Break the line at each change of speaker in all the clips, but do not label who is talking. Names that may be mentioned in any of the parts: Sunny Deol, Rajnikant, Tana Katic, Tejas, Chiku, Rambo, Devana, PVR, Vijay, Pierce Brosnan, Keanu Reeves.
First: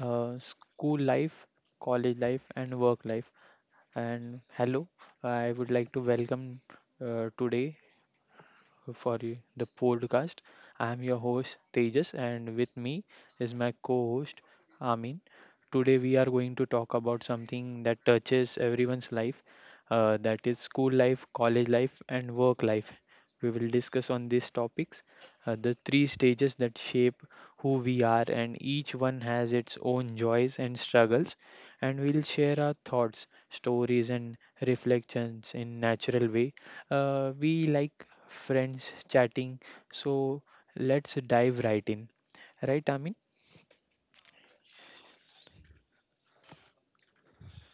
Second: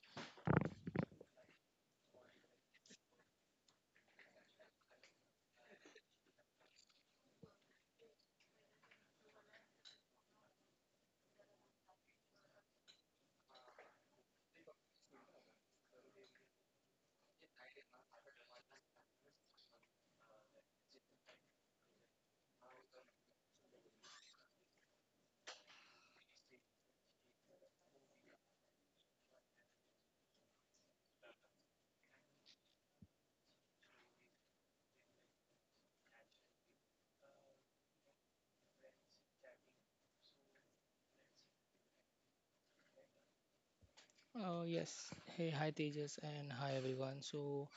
School Life, College Life, and Work Life. And hello, I would like to welcome today for the podcast. I'm your host Tejas, and with me is my co-host Amin. Today we are going to talk about something that touches everyone's life, that is school life, college life, and work life. We will discuss on these topics, the three stages that shape who we are, and each one has its own joys and struggles. And we'll share our thoughts, stories, and reflections in natural way we like friends chatting, so let's dive right in. Right, Amin?
Uh, yes. Hey, hi Tejas, and hi everyone. So,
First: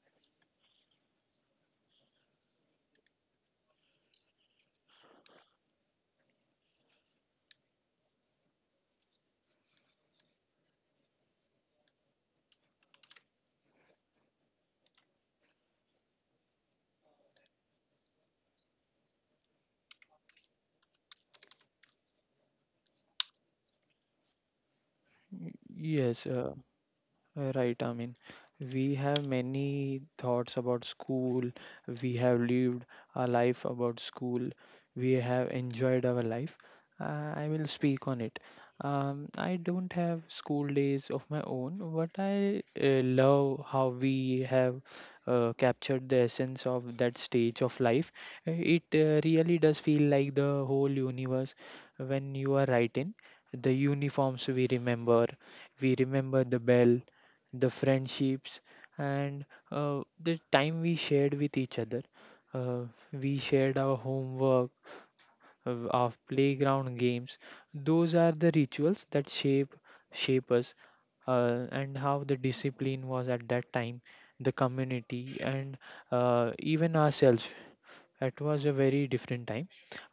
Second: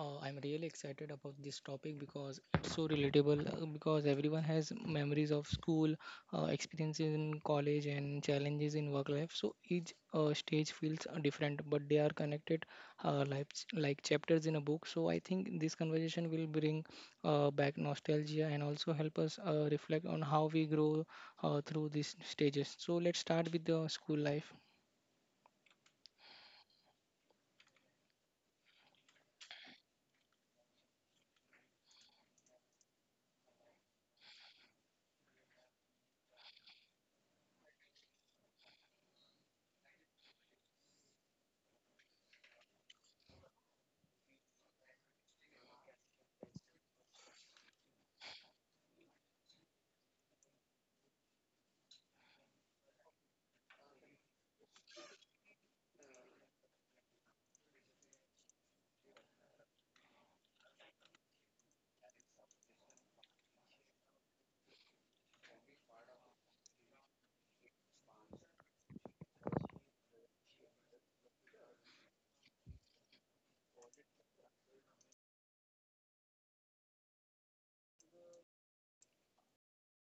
uh, I'm really excited about this topic because it's so relatable. Because everyone has memories of school, experiences in college, and challenges in work life. So each stage feels different, but they are connected, like chapters in a book. So I think this conversation will bring back nostalgia and also help us reflect on how we grow through these stages. So let's start with the school life.
Y- Yes, uh, Right, I mean, we have many thoughts about school. We have lived a life about school. We have enjoyed our life. I will speak on it. I don't have school days of my own, but I love how we have captured the essence of that stage of life. It really does feel like the whole universe when you are writing. The uniforms we remember the bell the friendships, and the time we shared with each other. Uh, we shared our homework, of playground games. Those are the rituals that shape us, and how the discipline was at that time, the community, and even ourselves. It was a very different time.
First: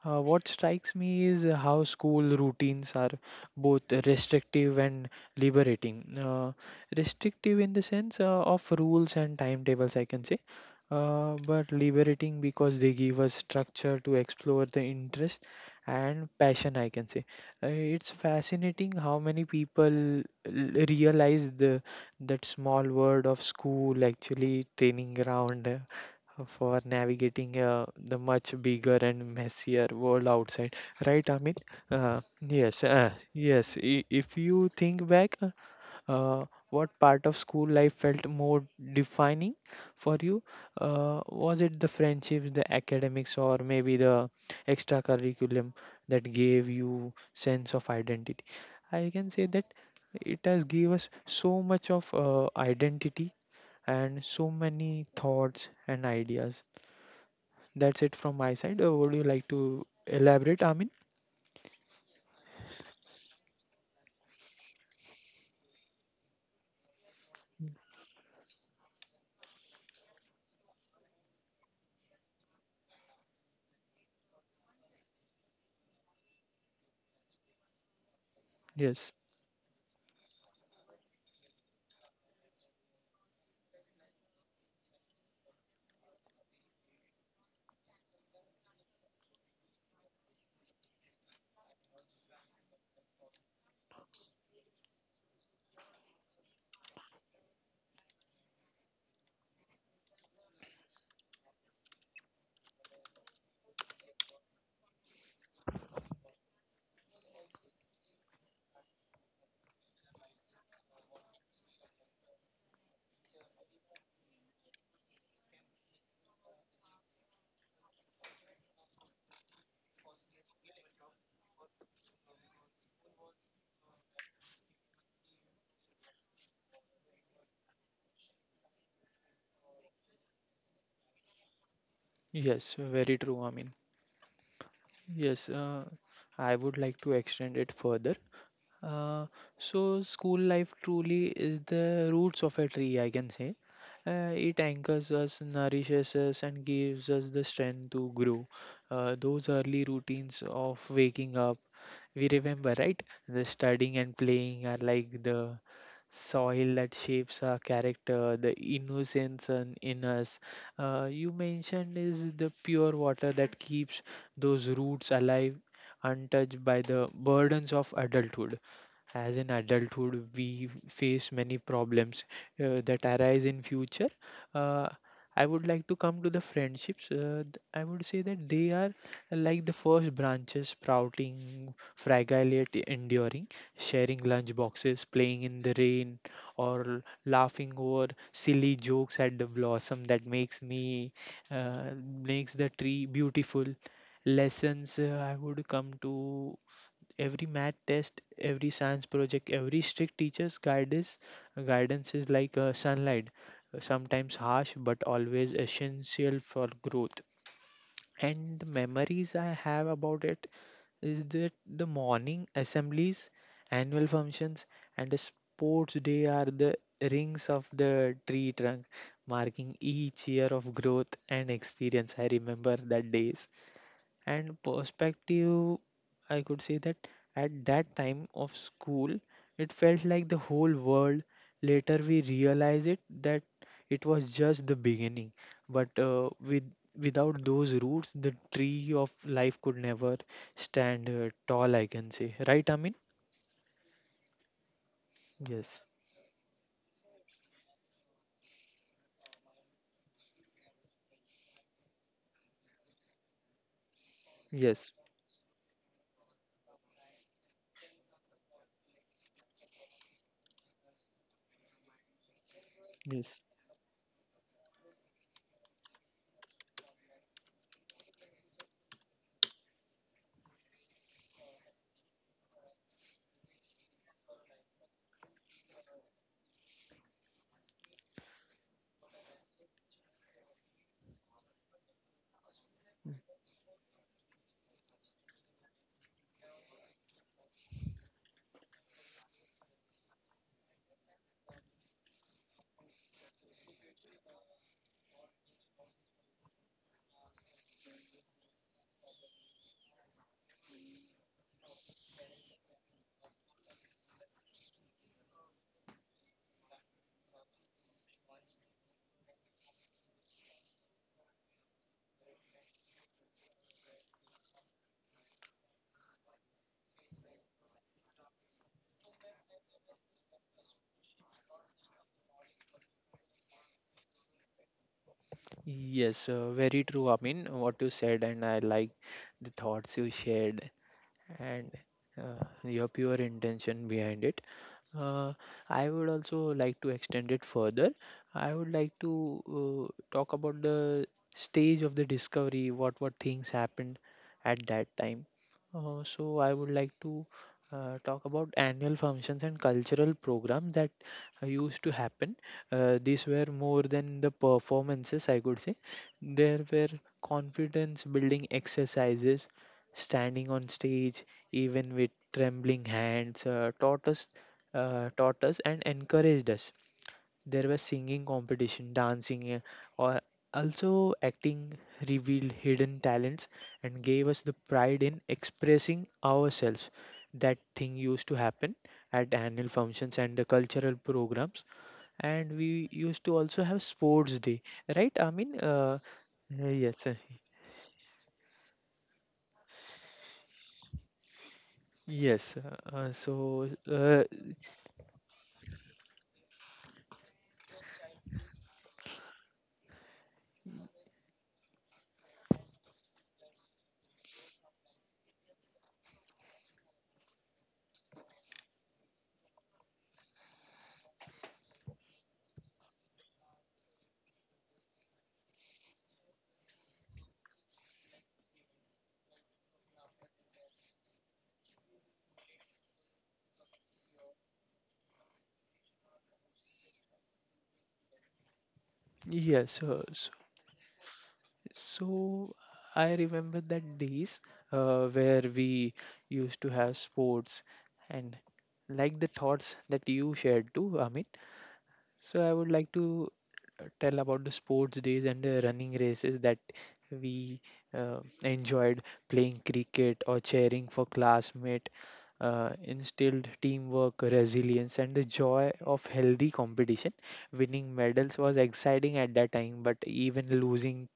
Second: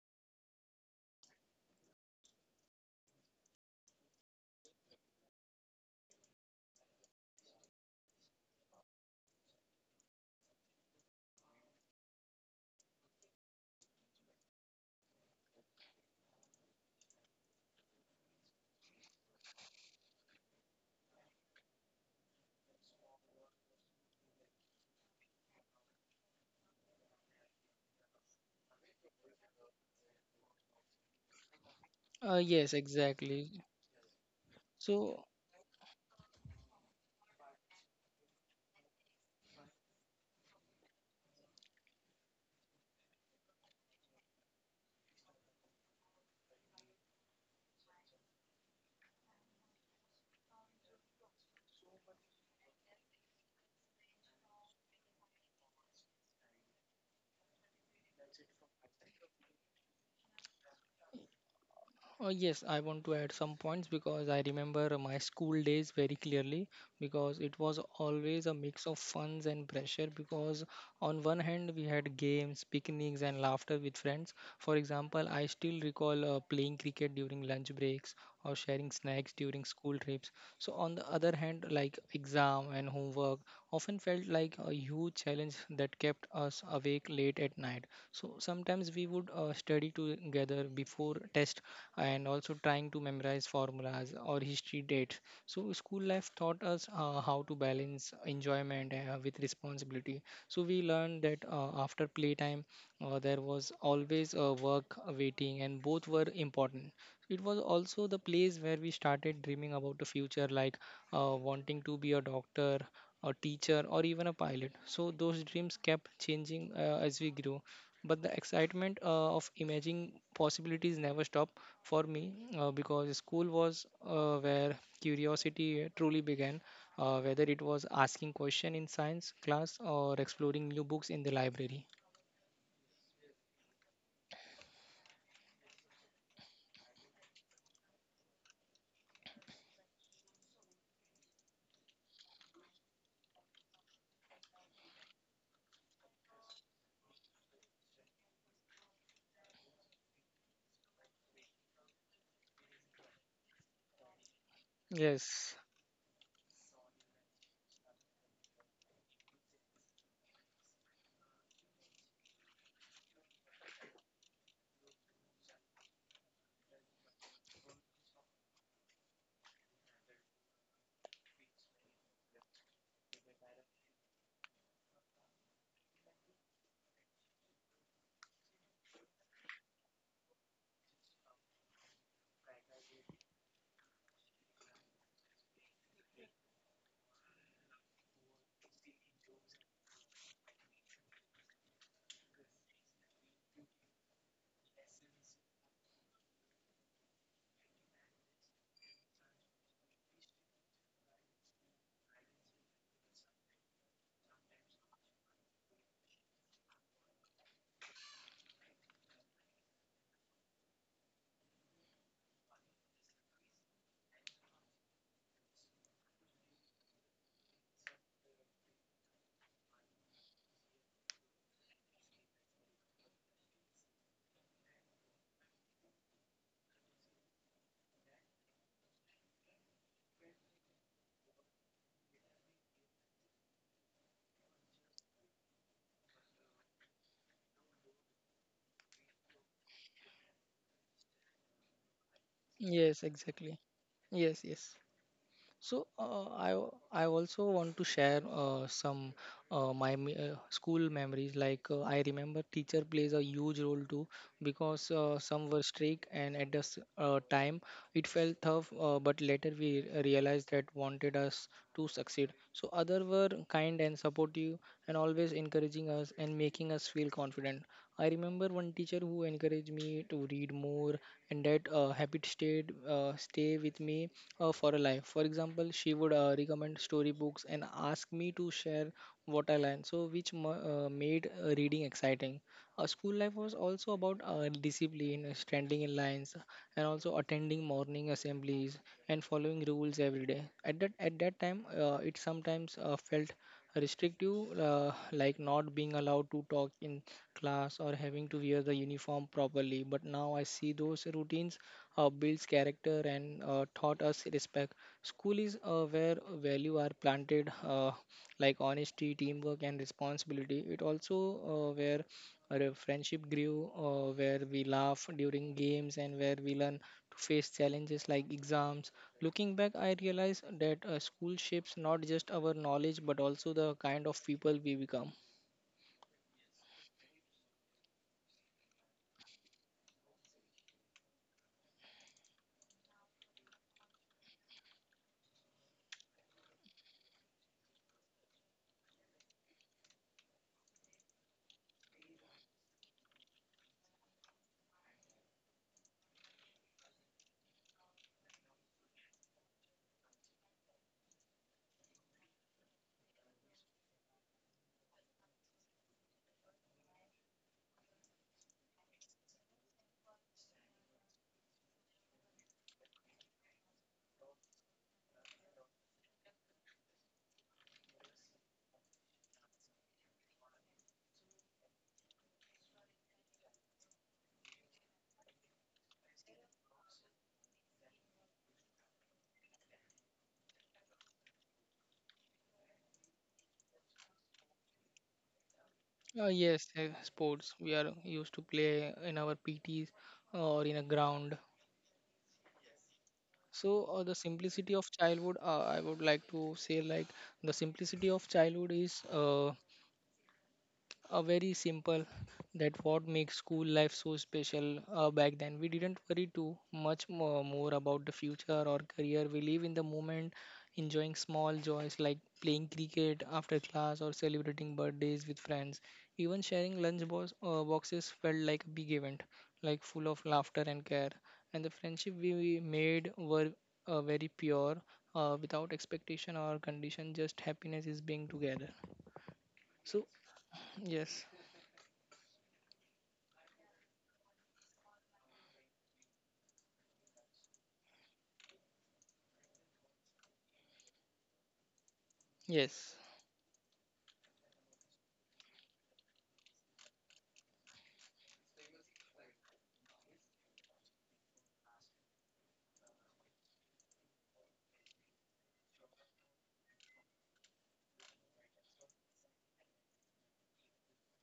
What strikes me is how school routines are both restrictive and liberating. Restrictive in the sense of rules and timetables, I can say, but liberating because they give us structure to explore the interest and passion, I can say. Uh, it's fascinating how many people realize the that small word of school actually training ground for navigating the much bigger and messier world outside, right, amit? uh, yes,
Yes, exactly.
yes. If you think
So,
back, what part of school life felt more defining for you? Was it the friendships, the academics, or maybe the extra curriculum that gave you sense of identity? I can say that it has gave us so much of identity and so many thoughts and ideas. That's it from my side. Would you like to elaborate, Amin?
uh, yes, I want to add some points because I remember my school days very clearly because it was always a mix of funs and pressure. Because on one hand, we had games, picnics, and laughter with friends. For example, I still recall playing cricket during lunch breaks or sharing
Yes,
snacks during school trips. So, on the other hand, like exam and homework often felt like a huge challenge that kept us awake late at night. So sometimes we would study together before test and also trying to memorize formulas or history dates. So school life taught us how to balance enjoyment with responsibility. So we learned that after playtime, there was always work waiting, and both were important. It was also the place where we started dreaming about the future, like wanting to be a doctor, a teacher, or even a pilot. So those dreams kept changing as we grew. But the excitement of imagining possibilities never stopped for me because school was where curiosity truly began, whether it was asking question in science class or exploring new books in the library.
yes, very true, Amin. Yes, I would like to extend it further. Uh, so school life truly is the roots of a tree, I can say. It anchors us, nourishes us, and gives us the strength to grow. Those early routines of waking up, we remember, right? The studying and playing are like
Yes,
the soil that shapes our character, the innocence in us. You mentioned is the pure water that keeps those roots alive, untouched by the burdens of adulthood, as in adulthood we face many problems that arise in future. uh, I would like to come to the friendships, I would say that they are like the first branches sprouting fragile yet enduring, sharing lunch boxes, playing in the rain, or laughing over silly jokes at the blossom that makes me uh, makes the tree beautiful. Lessons, I would come to every math test, every science project, every strict teacher's guidance is like sunlight, sometimes harsh but always essential for growth. And the memories I have about it is that the morning assemblies, annual functions, and the sports day are the rings of the tree trunk, marking each year of growth and experience. I remember that days and perspective. I could say that at that time of school, it felt like the whole world. Later we realize it that it was just the beginning, but with without those roots the tree of life could never stand tall, I can say. Right, Amin?
yes, exactly. Yes, yes.
Yes,
So I also want to share school memories. I remember teacher plays a huge role too because
yes,
some were strict and at the time it felt tough. But later we realized that wanted us to succeed. So other were
yes,
kind and supportive and always encouraging us and making us feel confident. I remember one teacher who encouraged me to read more, and that uh, habit stay with me for a life. For example, she would recommend storybooks and ask me to share what I learned, so which made reading exciting. School life was also about discipline, standing in lines, and also attending morning assemblies and following rules every day. At that time, it sometimes felt restrictive, like not being allowed to talk in class or having to wear the uniform properly. But now I see those routines builds character and taught us respect. School is where value are planted, like honesty, teamwork, and responsibility. It also where our friendship grew, where we laugh during games, and where we learn to face challenges like exams. Looking back, I realized that school shapes not just our knowledge but also the kind of people we become.
yes, very true, I mean, what you said and I like the thoughts you shared and your pure intention behind it. Uh, I would also like to extend it further. I would like to talk about the stage of the discovery, what things happened at that time. So I would like to talk about annual functions and cultural programs that used to happen. These were more than the performances, I could say. There were confidence building exercises, standing on stage even with trembling hands, taught us and encouraged us. There was singing competition, dancing, or also acting, revealed hidden talents and gave us the pride in expressing ourselves. That thing used to happen at annual functions and the cultural programs, and we used to also have sports day, right, I mean?
Yes,
Yes,
sports. We are used to play in our PTs or in a ground.
yes. So,
So the simplicity of childhood, I would like to say, like the simplicity of childhood is a very simple that what makes school life so special back then we didn't worry too much more about the future or career, we live in the moment, enjoying small joys like playing cricket after class or celebrating birthdays with friends, even sharing lunch boxes felt like a big event, like full of laughter and care, and the friendship we made were very pure, without expectation or condition, just happiness is being together.
yes,
so
so,
yes
so I remember that days where we used to have sports and like the thoughts that you shared too, Amit. So I would
yes
like to tell about the sports days and the running races that we enjoyed, playing cricket or cheering for classmate, instilled teamwork, resilience, and the joy of healthy competition. Winning medals was exciting at that time, but even losing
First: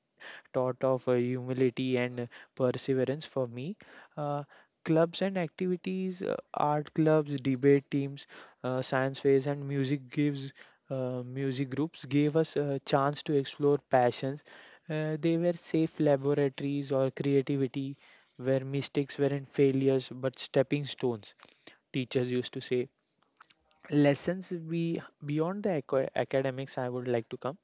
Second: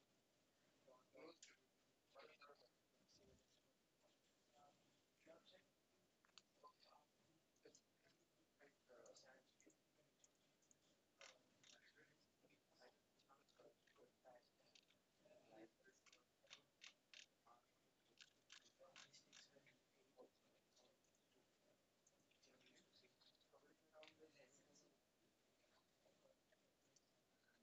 taught of humility and perseverance for me. Uh, Clubs and activities, art clubs, debate teams, science fairs, and music groups gave us a chance to explore passions. They were safe laboratories or creativity where mistakes weren't failures but stepping stones, teachers used to say. Lessons be beyond the academics, I would like to come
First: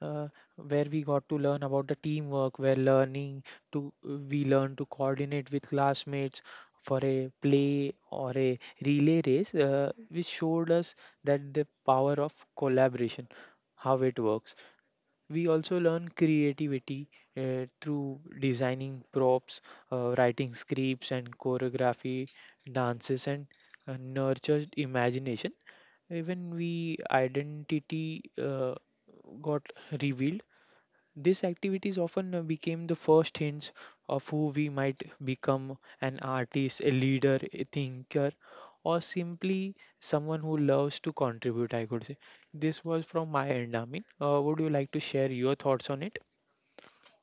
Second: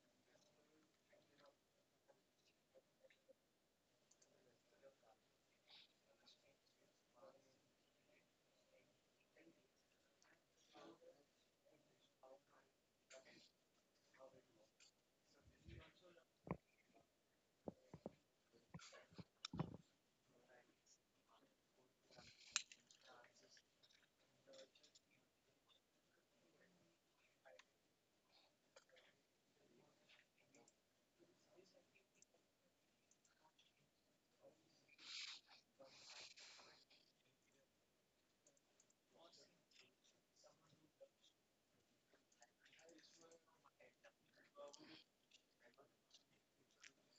uh, where we got to learn about the teamwork, where learning to we learn to coordinate with classmates for a play or a relay race, which showed us that the power of collaboration, how it works. We also learn creativity through designing props, writing scripts and choreography, dances, and nurtured imagination. Even we identity got revealed. These activities often became the first hints of who we might become, an artist, a leader, a thinker, or simply someone who loves to contribute, I could say. This was from my end, Amin. Would you like to share your thoughts on it?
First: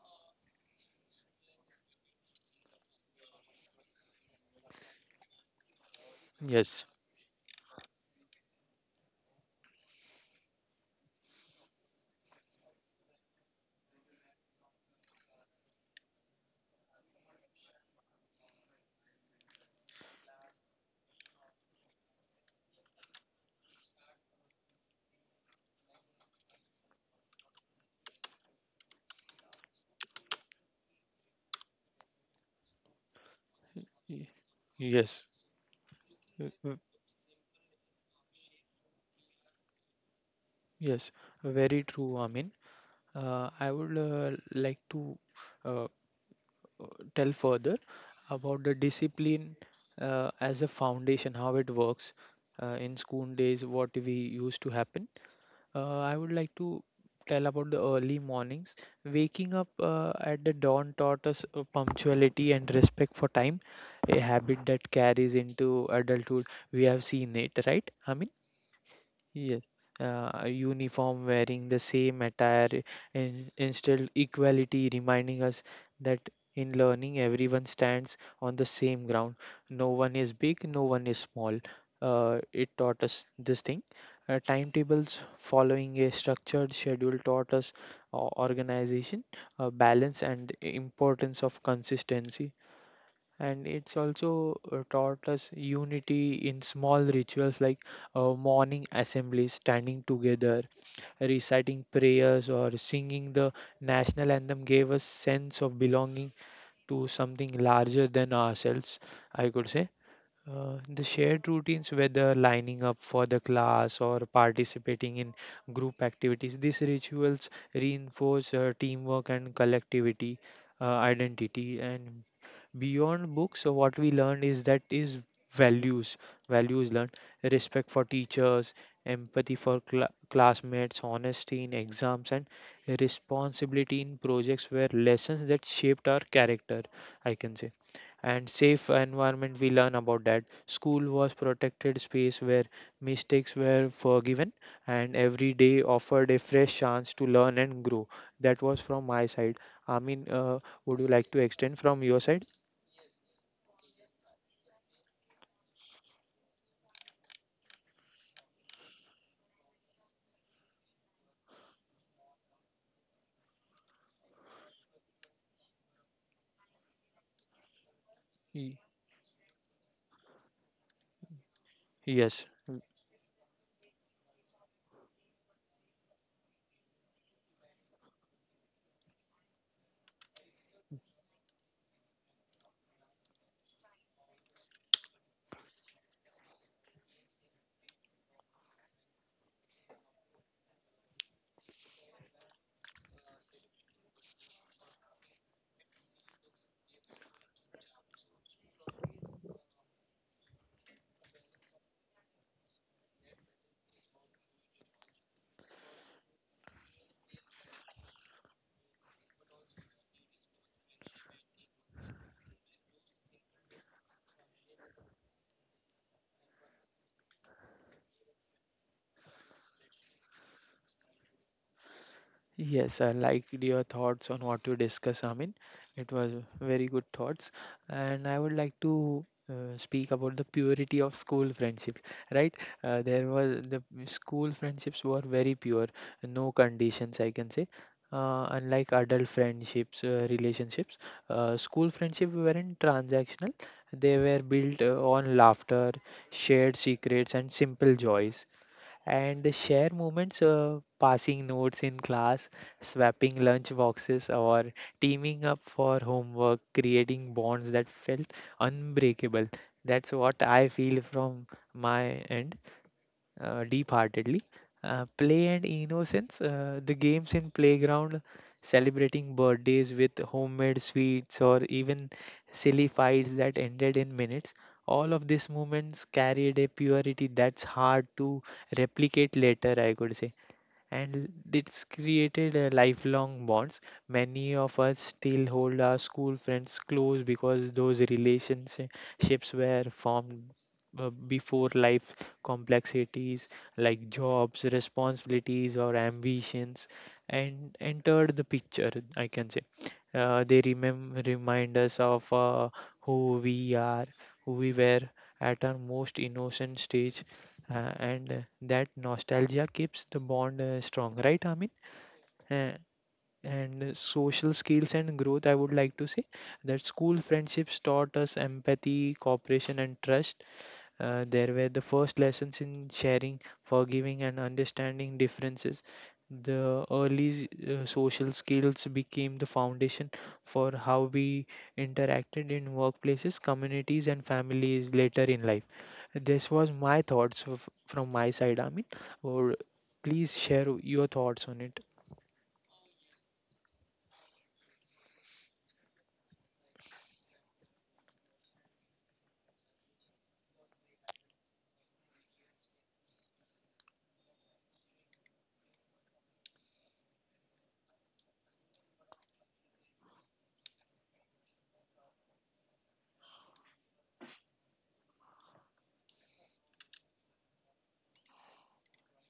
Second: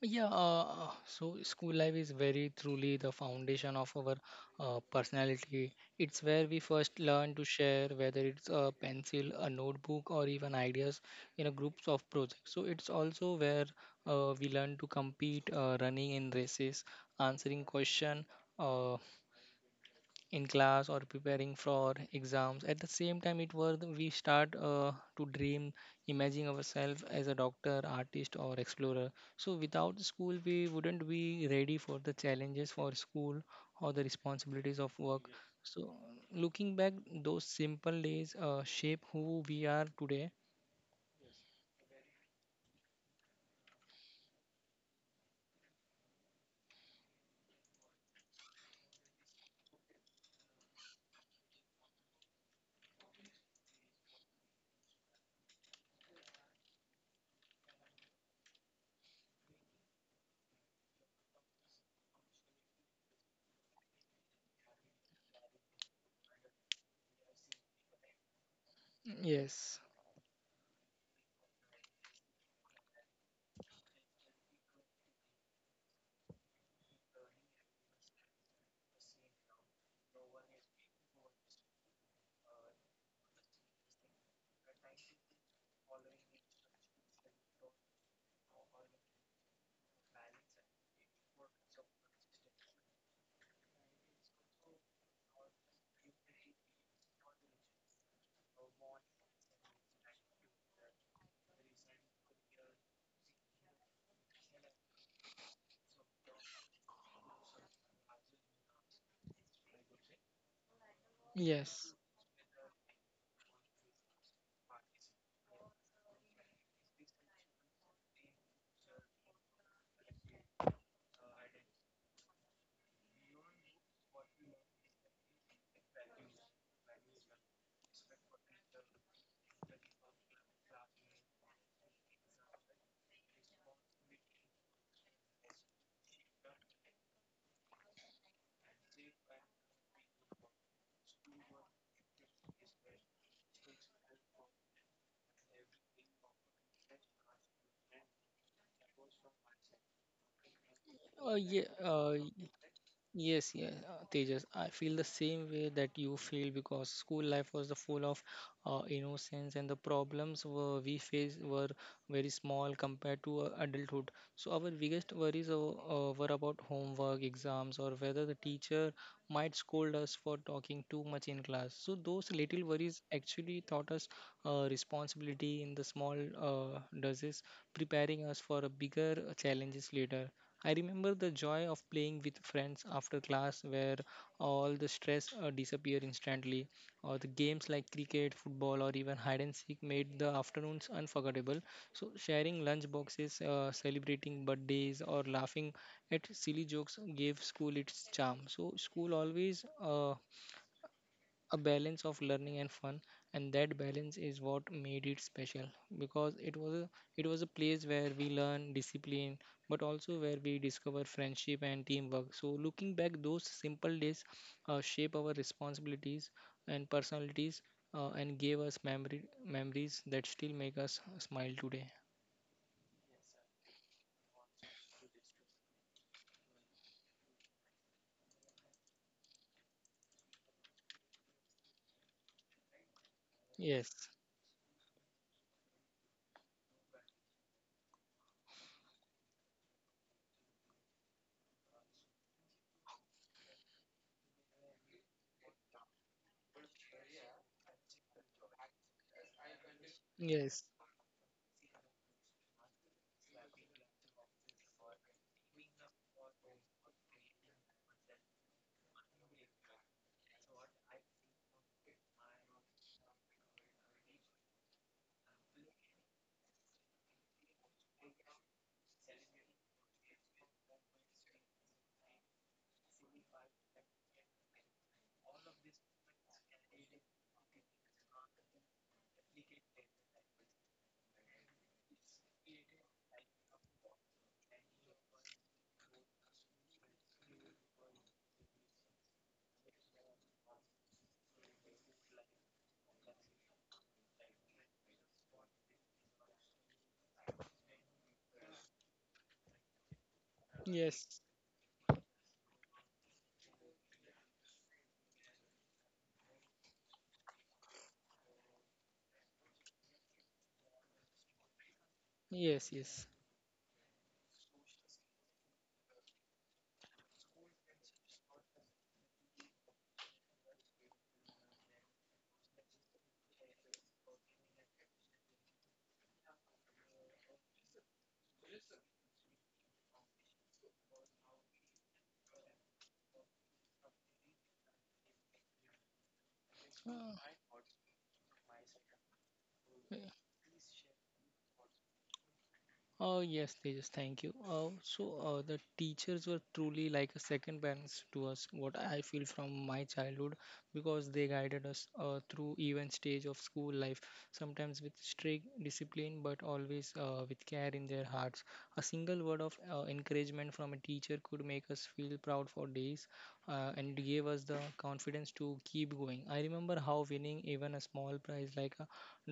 Yeah, so school life is very truly the foundation of our personality. It's where we
Yes,
first learn to share, whether it's a pencil, a notebook, or even ideas in a groups of projects. So it's also where we learn to compete, running in races, answering question, uh, in class or preparing for exams. At the same time, it was we start to dream, imagining ourselves as a doctor, artist, or explorer. So without school we wouldn't be ready for the challenges for school or the
y-
responsibilities of work.
yes,
So
y-
looking
y-
back, those simple days shape who we are today.
yes, very true, Amin. I would like to uh, tell further about the discipline as a foundation, how it works in school days, what we used to happen. I would like to tell about the early mornings. Waking up at the dawn taught us punctuality and respect for time, a habit that carries into adulthood. We have seen it, right? I. Yes,
Yes,
a uniform, wearing the same attire in, instilled equality, reminding us that in learning everyone stands on the same ground. No one is big, no one is small. It taught us this thing. Timetables, following a structured schedule, taught us organization, balance, and importance of consistency, and it's also taught us unity in small rituals like morning assemblies, standing together, reciting prayers, or singing the national anthem, gave us sense of belonging to something larger than ourselves, I could say. The shared
yes.
routines, whether lining up for the class or participating in group activities, these rituals reinforce teamwork and collectivity identity. And beyond books, so what we learn is that is values, values learned, respect for teachers, empathy for classmates, honesty in exams, and responsibility in projects were lessons that shaped our character, I can say. And safe environment, we learn about that school was protected space where mistakes were forgiven and every day offered a fresh chance to learn and grow. That was from my side, I mean. Would you
uh,
like to
yeah,
extend from
uh,
your side?
Yes, yes, Tejas. I feel the same way that you feel because school life was the full of innocence and the problems were we faced were very small compared to adulthood. So our biggest worries were about homework, exams, or whether the
Y-
teacher might scold us for talking too much in class. So those
yes.
little worries actually taught us responsibility in the small doses, preparing us for a bigger challenges later. I remember the joy of playing with friends after class, where all the stress disappeared instantly. Or the games like cricket, football, or even hide and seek made the afternoons unforgettable. So sharing lunch boxes, celebrating birthdays, or laughing at silly jokes gave school its charm. So school always a balance of learning and fun, and that balance is what made it special, because it was a place where we learn discipline but also where we discover friendship and teamwork. So looking back, those simple days shape our responsibilities and personalities, and gave us memory memories that still make us smile today.
Yes, I liked your thoughts on what you discussed, Amin. It was very good thoughts. And I would like to speak about the purity of school friendships, right? There was
Yes,
the school friendships were very pure, no conditions, I can say. Unlike adult friendships, relationships, school friendships weren't transactional. They were built on laughter, shared secrets, and simple joys, and share moments,
yes.
passing notes in class, swapping lunch boxes, or teaming up for homework, creating bonds that felt unbreakable. That's what I feel from my end, deep heartedly. Play and innocence, the games in playground, celebrating birthdays with homemade sweets, or even silly fights that ended in minutes. All of these moments carried a purity that's hard to replicate later, I could say, and it's created a lifelong bonds. Many of us still hold our school friends close because those relationships were formed before life complexities like jobs, responsibilities, or ambitions and entered the picture, I can say. They
Yes,
remind us of who we are, who we were at our most innocent stage and that nostalgia keeps the bond strong, right, Amin?
yes,
Uh,
yes.
and Social skills and growth, I would like to say that school friendships taught us empathy, cooperation, and trust. There were the first lessons in sharing, forgiving, and understanding differences. The early social skills became the foundation for how we interacted in workplaces, communities, and families later in life. This was my thoughts from my side, Amit. Or
Uh,
please share your thoughts on it.
Oh yes, Tejas, thank you. So the teachers were truly like a second parents to us. What I feel from my childhood, because they guided us through even stage of school life, sometimes with strict discipline, but always with care in their hearts. A single word of encouragement from a teacher could make us feel proud for days, and it gave us the confidence to keep going. I remember how winning even a small prize like a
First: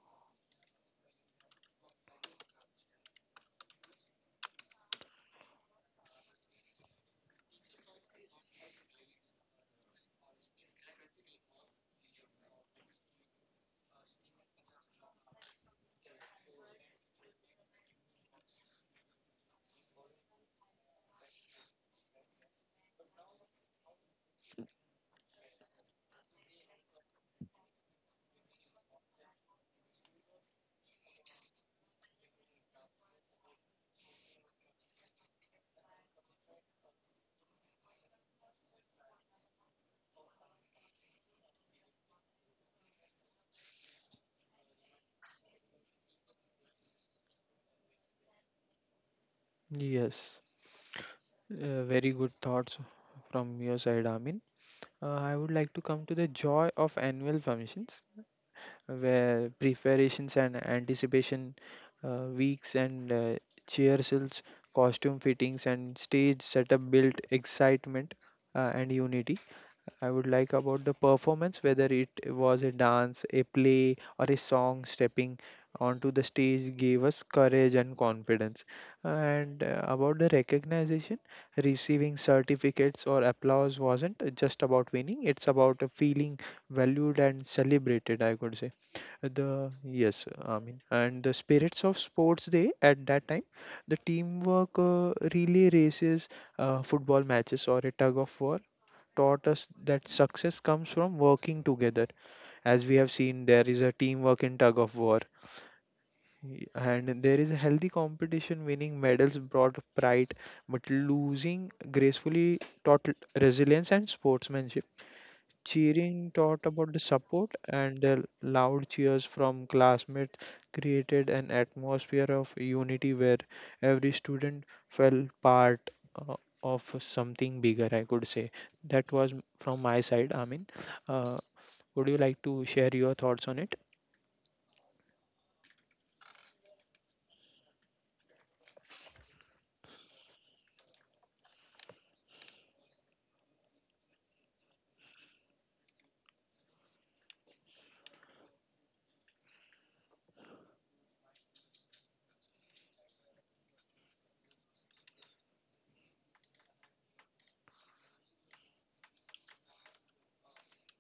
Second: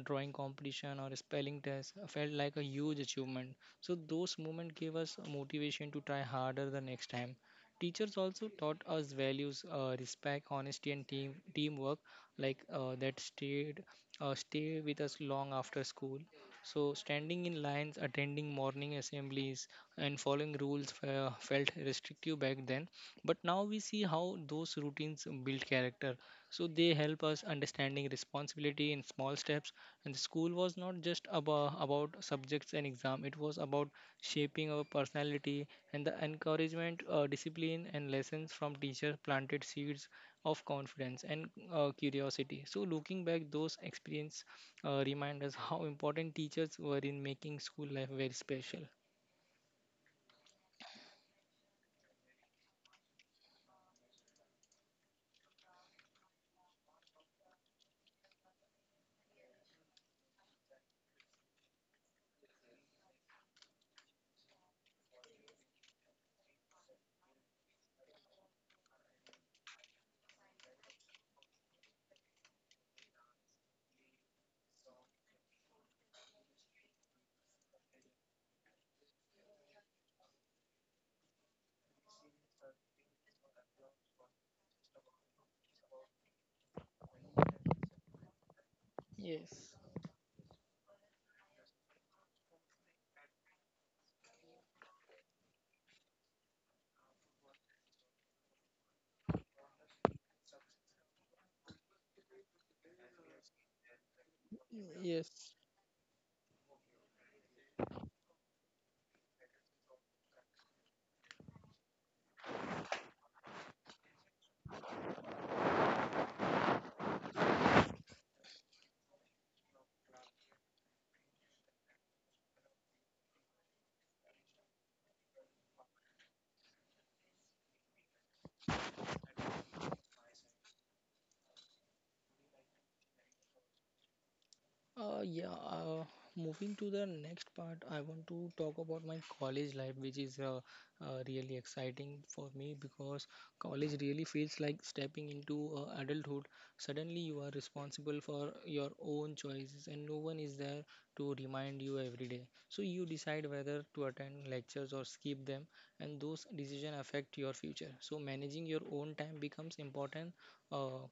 drawing competition or spelling test felt like a huge achievement. So those moments gave us motivation to try harder the next time. Teachers also taught us values, respect, honesty, and teamwork, like that stay with us long after school. So standing in lines, attending morning assemblies, and following rules felt restrictive back then. But now we see how those routines build character, so they help us understanding responsibility in small steps. And the school was not just about subjects and exam; it was about shaping our personality, and the encouragement, discipline, and lessons from teachers planted seeds of confidence and curiosity. So looking back, those experience remind us how important teachers were in making school life very special.
Yes, very good thoughts from your side, Amin. I would like to come to the joy of annual functions, where preparations and anticipation, weeks, and rehearsals, costume fittings, and stage setup built excitement and unity. I would like about the performance, whether it was a dance, a play, or a song, stepping onto the stage gave us courage and confidence. And about the recognition, receiving certificates or applause wasn't just about winning, it's about feeling valued and celebrated, I could say.
Yes,
The yes i mean and the spirits of sports day at that time, the teamwork, relay races, football matches, or a tug of war taught us that success comes from working together. As we have seen, there is a teamwork in tug of war,
yes.
y- and there is a healthy competition. Winning medals brought pride, but losing gracefully taught resilience and sportsmanship. Cheering taught about the support, and the loud cheers from classmates created an atmosphere of unity where every student felt part uh, of something bigger, I could say. That was from my side, Amin. Uh, would you like to share your thoughts on it?
Uh, yeah, uh, Moving to the next part, I want to talk about my college life, which is really exciting for me because college really feels like stepping into adulthood. Suddenly, you are responsible for your own choices, and no one is there to remind you every day. So, you decide whether to attend lectures or skip them, and those decisions affect your future. So, managing your own time becomes important. Uh,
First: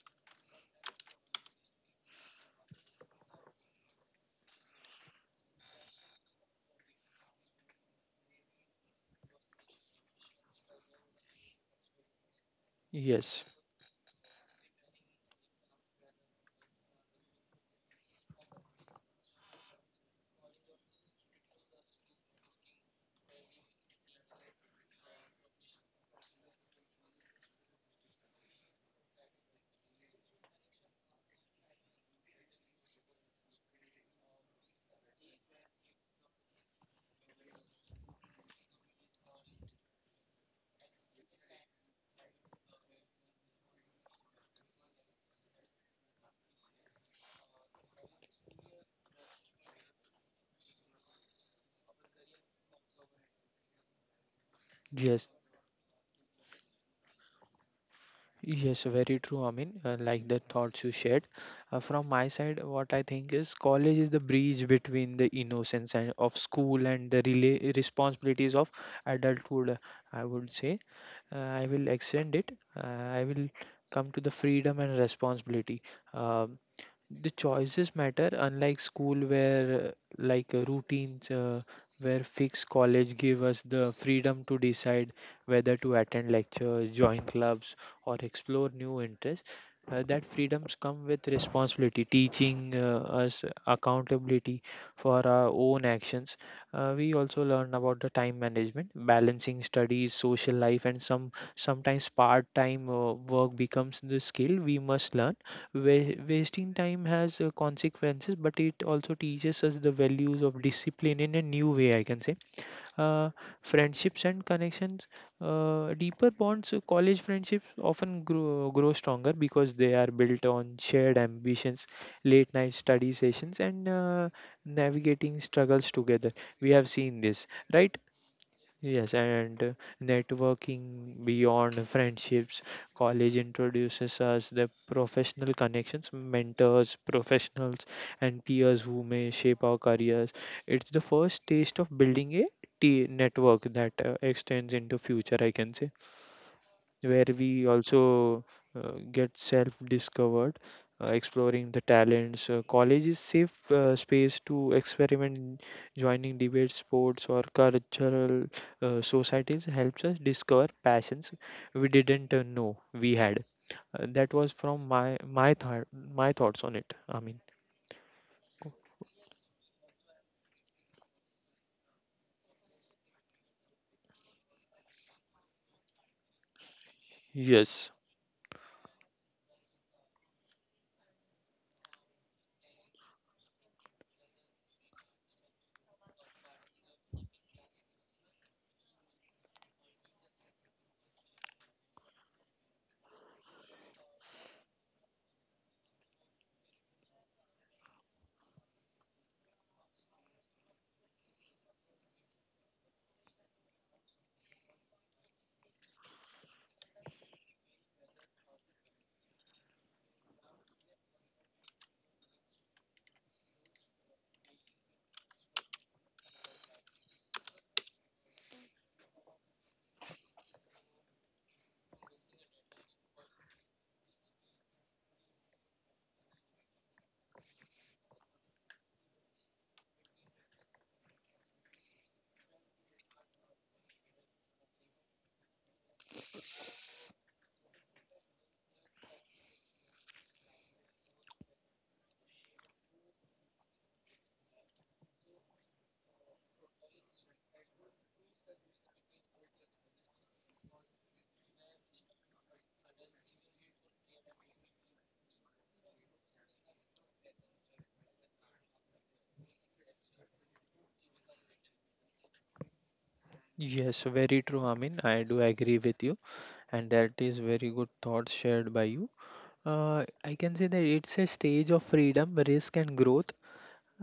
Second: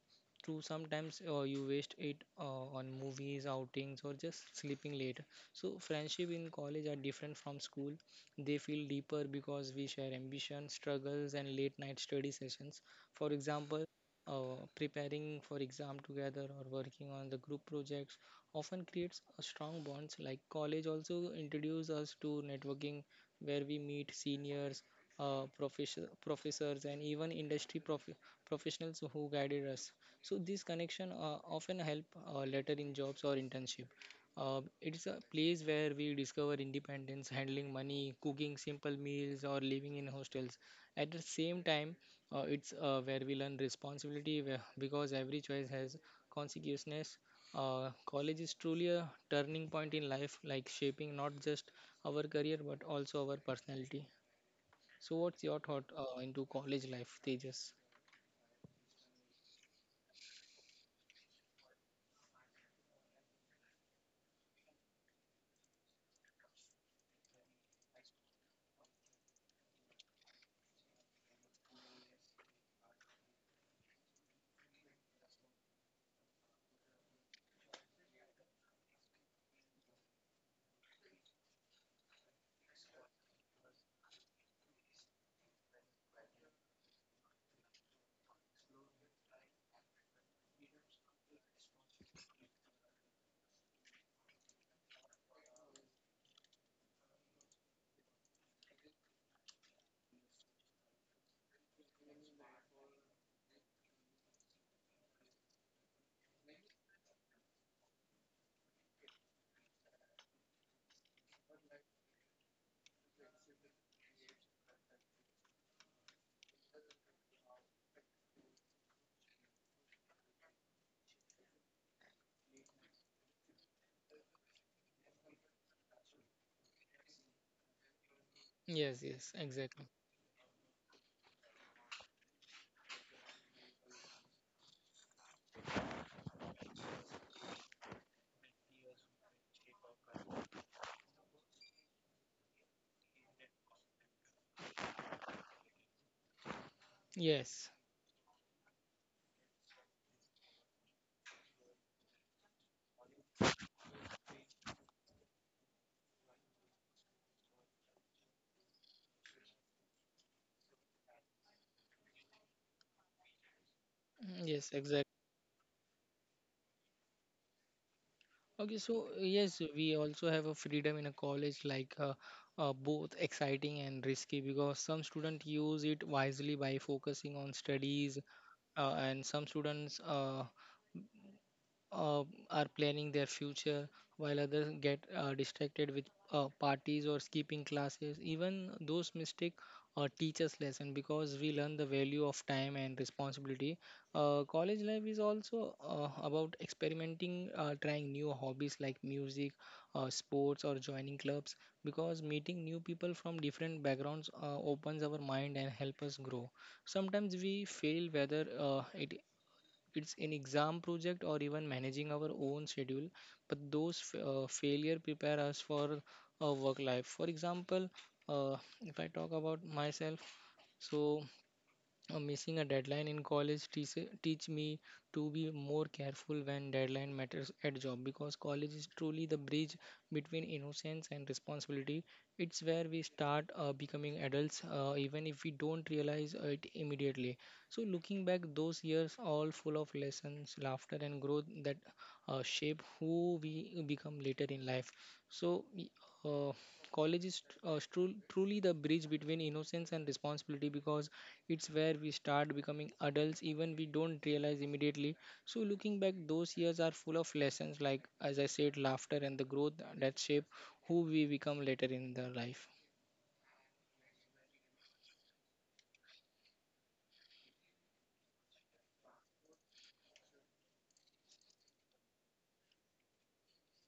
True, sometimes you waste it on movies, outings, or just sleeping late. So, friendship in college are different from school. They feel deeper because we share ambition, struggles, and late night study sessions. For
Yes,
example, preparing for exam together or working on the group projects often creates a strong bonds. Like college also introduces us to networking where we meet seniors, uh, professors, and even industry professionals who guided us. So this connection often help later in jobs or internship. It's a place where we discover independence, handling money, cooking simple meals, or living in hostels. At the same time, it's where we learn responsibility where, because every choice has consequences. College is truly a turning point in life, like shaping not just our career but also our personality. So,
yes.
what's your thought into college life, Tejas?
Yes, very true. I mean, like the thoughts you shared. From my side, what I think is college is the bridge between the innocence and of school and the rela responsibilities of adulthood. I would say I will extend it. I will come to the freedom and responsibility. Um the choices matter. Unlike school where routines where fixed, college give us the freedom to decide whether to attend lectures, join clubs, or explore new interests. That freedoms come with responsibility, teaching us accountability for our own actions. We also learn about the time management. Balancing studies, social life, and sometimes part time work becomes the skill we must learn. Wasting time has consequences, but it also teaches us the values of discipline in a new way, I can say. Uh, Friendships and connections, deeper bonds, college friendships often grow stronger because they are built on shared ambitions, late night study sessions, and navigating struggles together. We have seen this, right?
Yes,
Yes,
yes,
and
exactly.
networking beyond friendships. College introduces us the professional connections, mentors, professionals, and peers who may shape our careers. It's the first taste of building a network that extends into future, I can say, where we
Yes.
also get self discovered. Exploring the talents, college is safe space to experiment. Joining debate, sports, or cultural societies helps us discover passions we didn't know we had. That was
Mm, yes,
from my
exactly.
my thought my thoughts on it, I mean.
Okay, so yes, we also have a freedom in a college, like both exciting and risky, because some students use it wisely by focusing on
Yes,
studies, and some students uh, are planning their future, while others get distracted with parties or skipping classes. Even those mistakes teach us lesson because we learn the value of time and responsibility. College life is also about experimenting, trying new hobbies like music, sports, or joining clubs because meeting new people from different backgrounds opens our mind and help us grow. Sometimes we fail, whether it's in exam project or even managing our own schedule, but those failure prepare us for a work life. For example, uh, if I talk about myself, so missing a deadline in college teach me to be more careful when deadline matters at job, because college is truly the bridge between innocence and responsibility. It's where we start becoming adults, even if we don't realize it immediately. So looking back, those years all full of lessons, laughter and growth that shape who we become later in life. so, y- uh, College is truly the bridge between innocence and responsibility, because it's where we start becoming adults, even we don't realize immediately. So, looking back, those years are full of lessons, like as I said, laughter and the growth that shape who we become later in the life.
yes, very true. I mean, I do agree with you, and that is very good thoughts shared by you. I can say that it's a stage of freedom, risk, and growth.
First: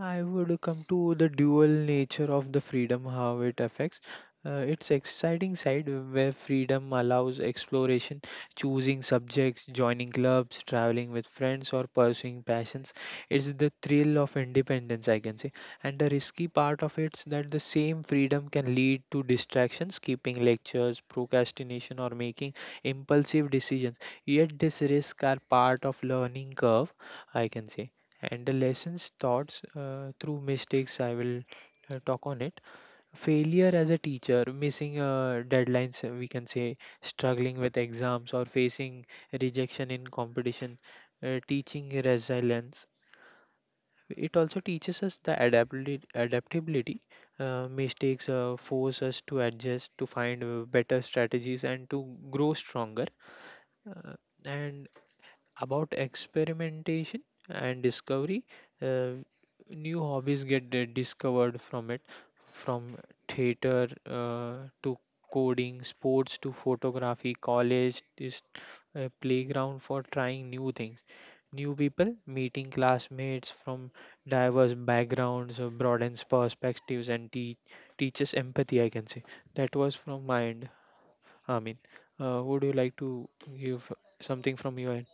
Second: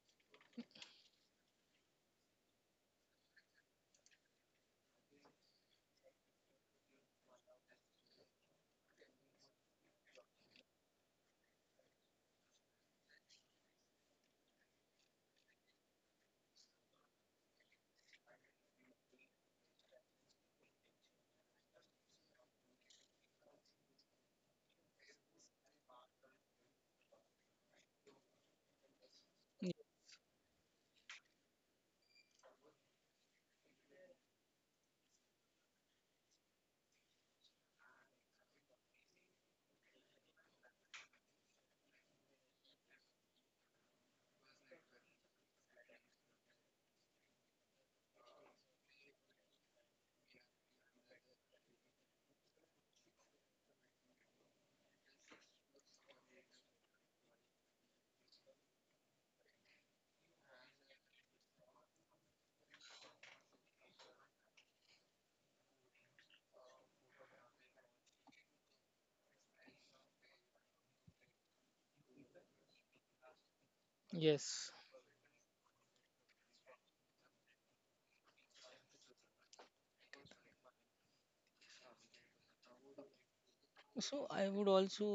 I would come to the dual nature of the freedom, how it affects. Its exciting side, where freedom allows exploration, choosing subjects, joining clubs, traveling with friends, or pursuing passions. It's the thrill of independence, I can say. And the risky part of it is that the same freedom can lead to distractions, skipping lectures, procrastination, or making impulsive decisions. Yet, these risks are part of learning curve, I can say, and the lessons taught
Y-
through mistakes, I will talk on it. Failure as a teacher, missing deadlines, we can say, struggling with exams or facing rejection in competition, teaching resilience. It also teaches us the adaptability. Mistakes force us to adjust, to find better strategies, and to grow stronger. Uh, and about experimentation and discovery. Uh, New hobbies get discovered from it, from theater to coding, sports to photography, college is a playground for trying new things. New people, meeting classmates from
Yes.
diverse backgrounds, broadens perspectives and teaches empathy, I can say. That was from my end. I mean, would you like to give
So I
something
would
from your
also,
end?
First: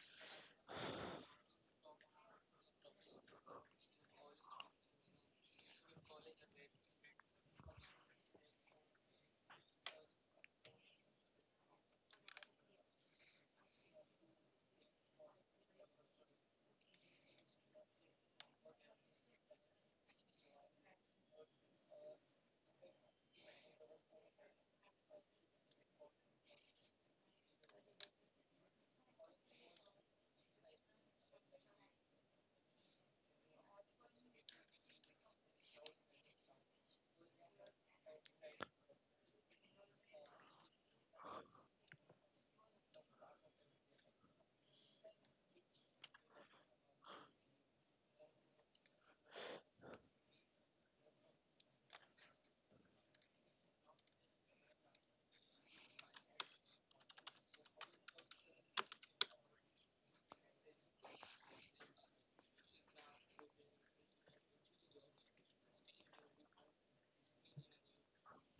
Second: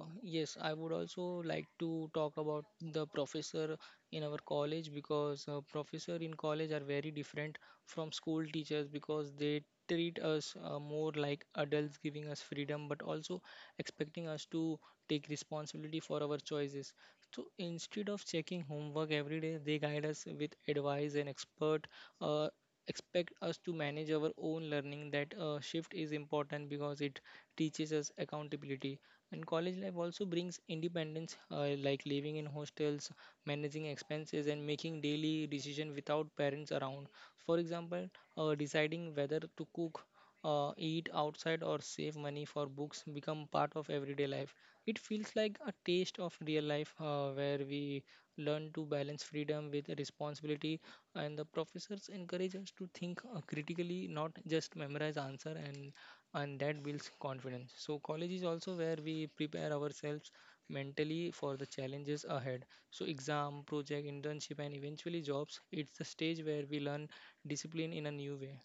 yes, I would also like to talk about the professor in our college, because professor in college are very different from school teachers, because they treat us more like adults, giving us freedom, but also expecting us to take responsibility for our choices. So instead of checking homework every day, they guide us with advice and expert uh, expect us to manage our own learning. That shift is important because it teaches us accountability. And college life also brings independence, like living in hostels, managing expenses, and making daily decision without parents around. For example, deciding whether to cook eat outside or save money for books become part of everyday life. It feels like a taste of real life where we learn to balance freedom with responsibility. And the professors encourage us to think critically, not just memorize answer. And that builds confidence. So college is also where we prepare ourselves mentally for the challenges ahead. So exam project internship and eventually jobs, it's the stage where we learn discipline in a new way.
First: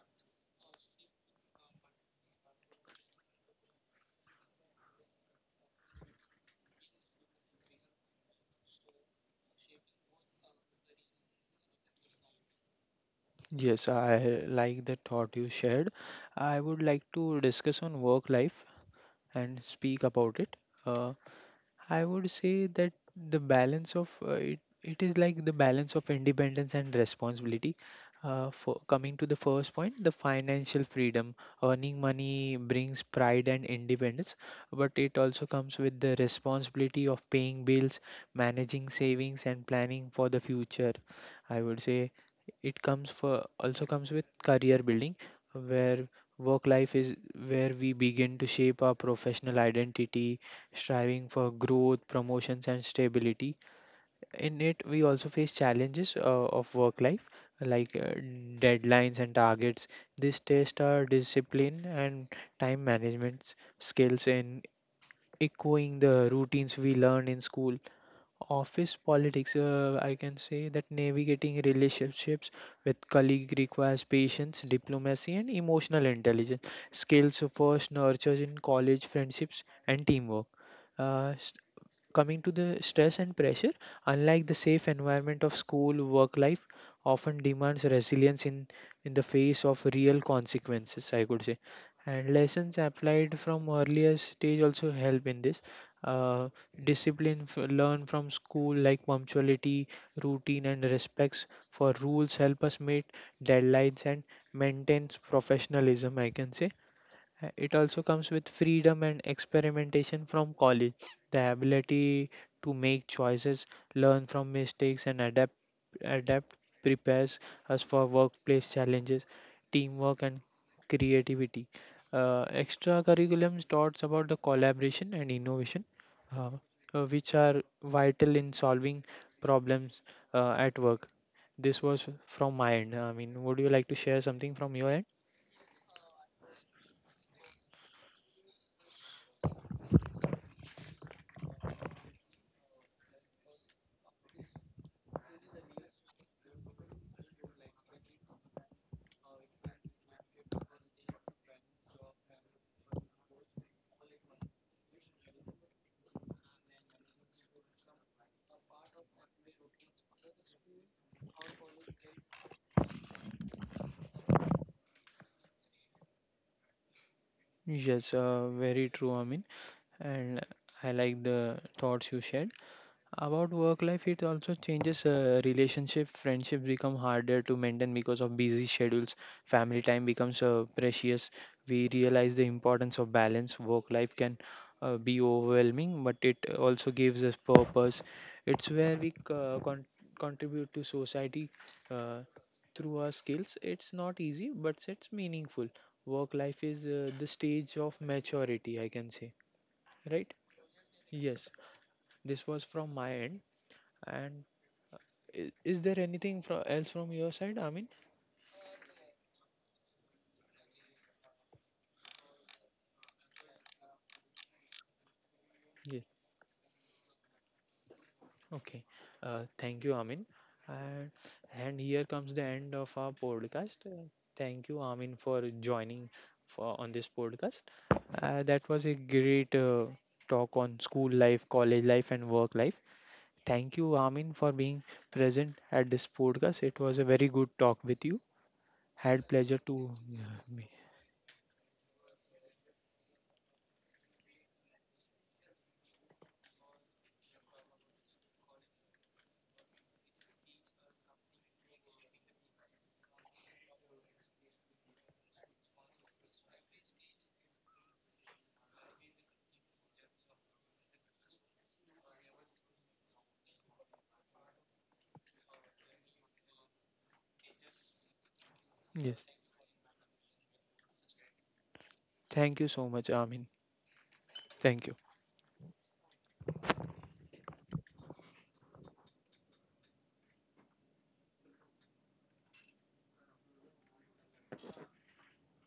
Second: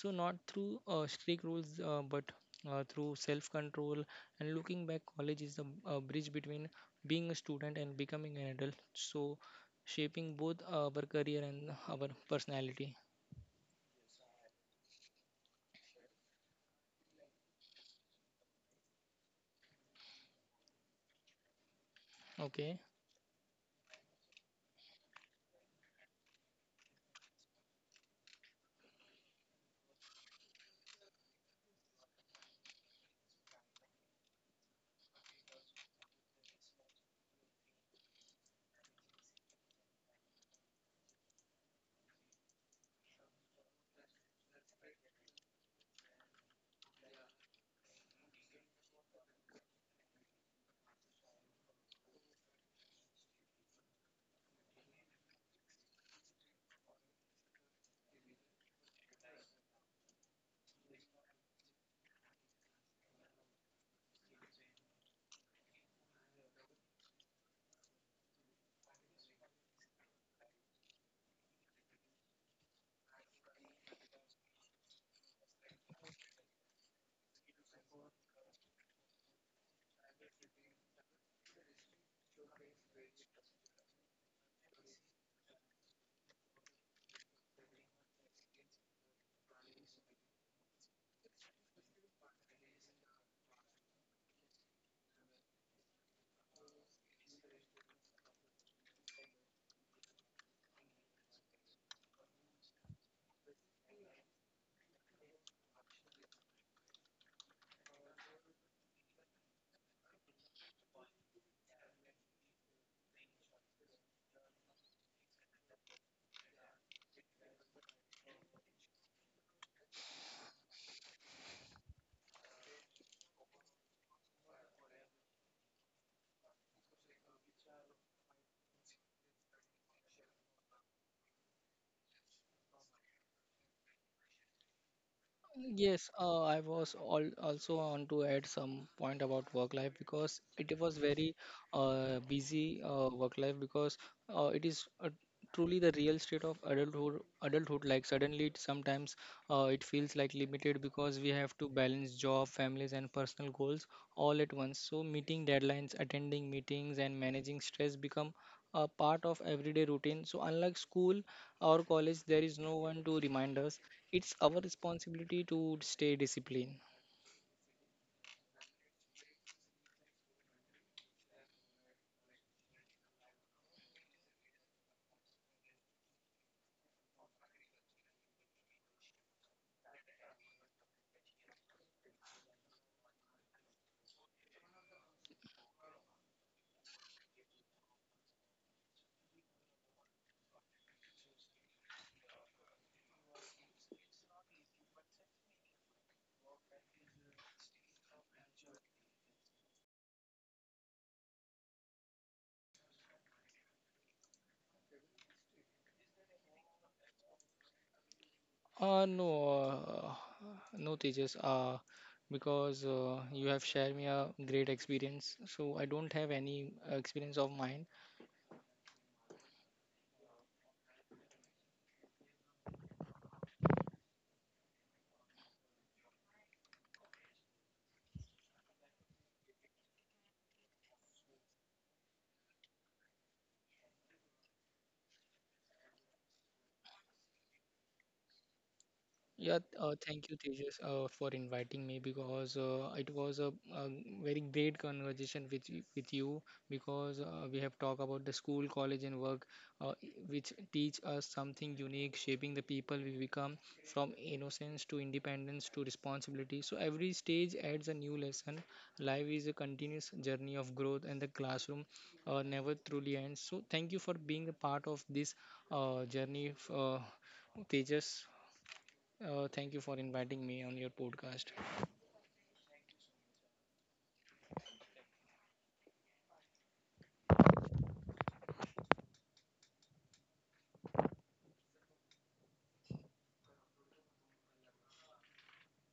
So not through strict rules, but through self-control. And looking back, college is the bridge between being a student and becoming an adult, so shaping both our career and our personality.
Yes, I like the thought you shared. I would like to discuss on work life and speak about it. Uh, I would say
Okay.
that the balance of it is like the balance of independence and responsibility. For coming to the first point, the financial freedom, earning money brings pride and independence, but it also comes with the responsibility of paying bills, managing savings, and planning for the future. I would say it comes for also comes with career building, where work life is where we begin to shape our professional identity, striving for growth, promotions, and stability. In it, we also face challenges of work life, like deadlines and targets. This test our discipline and time management skills, and echoing the routines we learned in school. Office politics, I can say that navigating relationships with colleague requires patience, diplomacy, and emotional intelligence. Skills first nurtured in college friendships and teamwork. Uh, s- Coming to the stress and pressure, unlike the safe environment of school, work life often demands resilience in the face of real consequences, I could say. And lessons applied from earlier stage also help in this. Uh, Discipline learned from school, like punctuality, routine, and respects for rules, help us meet deadlines and maintains professionalism, I can say. It also comes with freedom and experimentation from college, the ability to make choices, learn from mistakes, and adapt. Prepares us for workplace challenges, teamwork, and creativity. Extra curriculums taught about the collaboration and innovation, uh, which are vital in solving problems at work. This was from my end. I mean, would you like to share something from your end?
Yes, I was all also on to add some point about work life, because it was very busy work life, because it is truly the real state of adulthood. Adulthood, like suddenly it sometimes it feels like limited, because we have to balance job, families, and personal goals all at once. So meeting deadlines, attending meetings, and managing stress become a part of everyday routine. So, unlike school or college, there is no one to remind us. It's our responsibility to stay disciplined.
Yes, very true, Amin. And I like the thoughts you shared. About work life, it also changes. Relationship, friendships become harder to maintain because of busy schedules. Family time becomes precious. We realize the importance of balance. Work life can be overwhelming, but it also gives us purpose. It's where we contribute to society uh, through our skills. It's not easy, but it's meaningful. Work life is the stage of maturity, I can say. Right? Yes. This was from my end, and is there anything else from your side, Amin?
Uh, no, uh, no, Tejas, because you have shared me a great experience. So, I
Yes.
don't have any experience of mine.
Okay. Thank you, Amin. And, and here comes the end of our podcast. Thank you, Amin, for joining for on this podcast. That was a great talk on school life, college life, and work life. Thank you, Amin, for being present at this podcast. It was a very good talk with you. Had
Yeah,
pleasure to.
thank you, Tejas, for inviting me, because a very great conversation with with you, because we have talked about the school, college, and work, uh, i- which teach us something unique, shaping the people we become from innocence to independence to responsibility. So every stage adds a new lesson. Life is a continuous journey of growth, and the classroom never truly ends. So thank you for being a part of this journey, Tejas.
Yes.
Thank you for inviting me on your podcast.
Thank you so much, Amin. Thank you.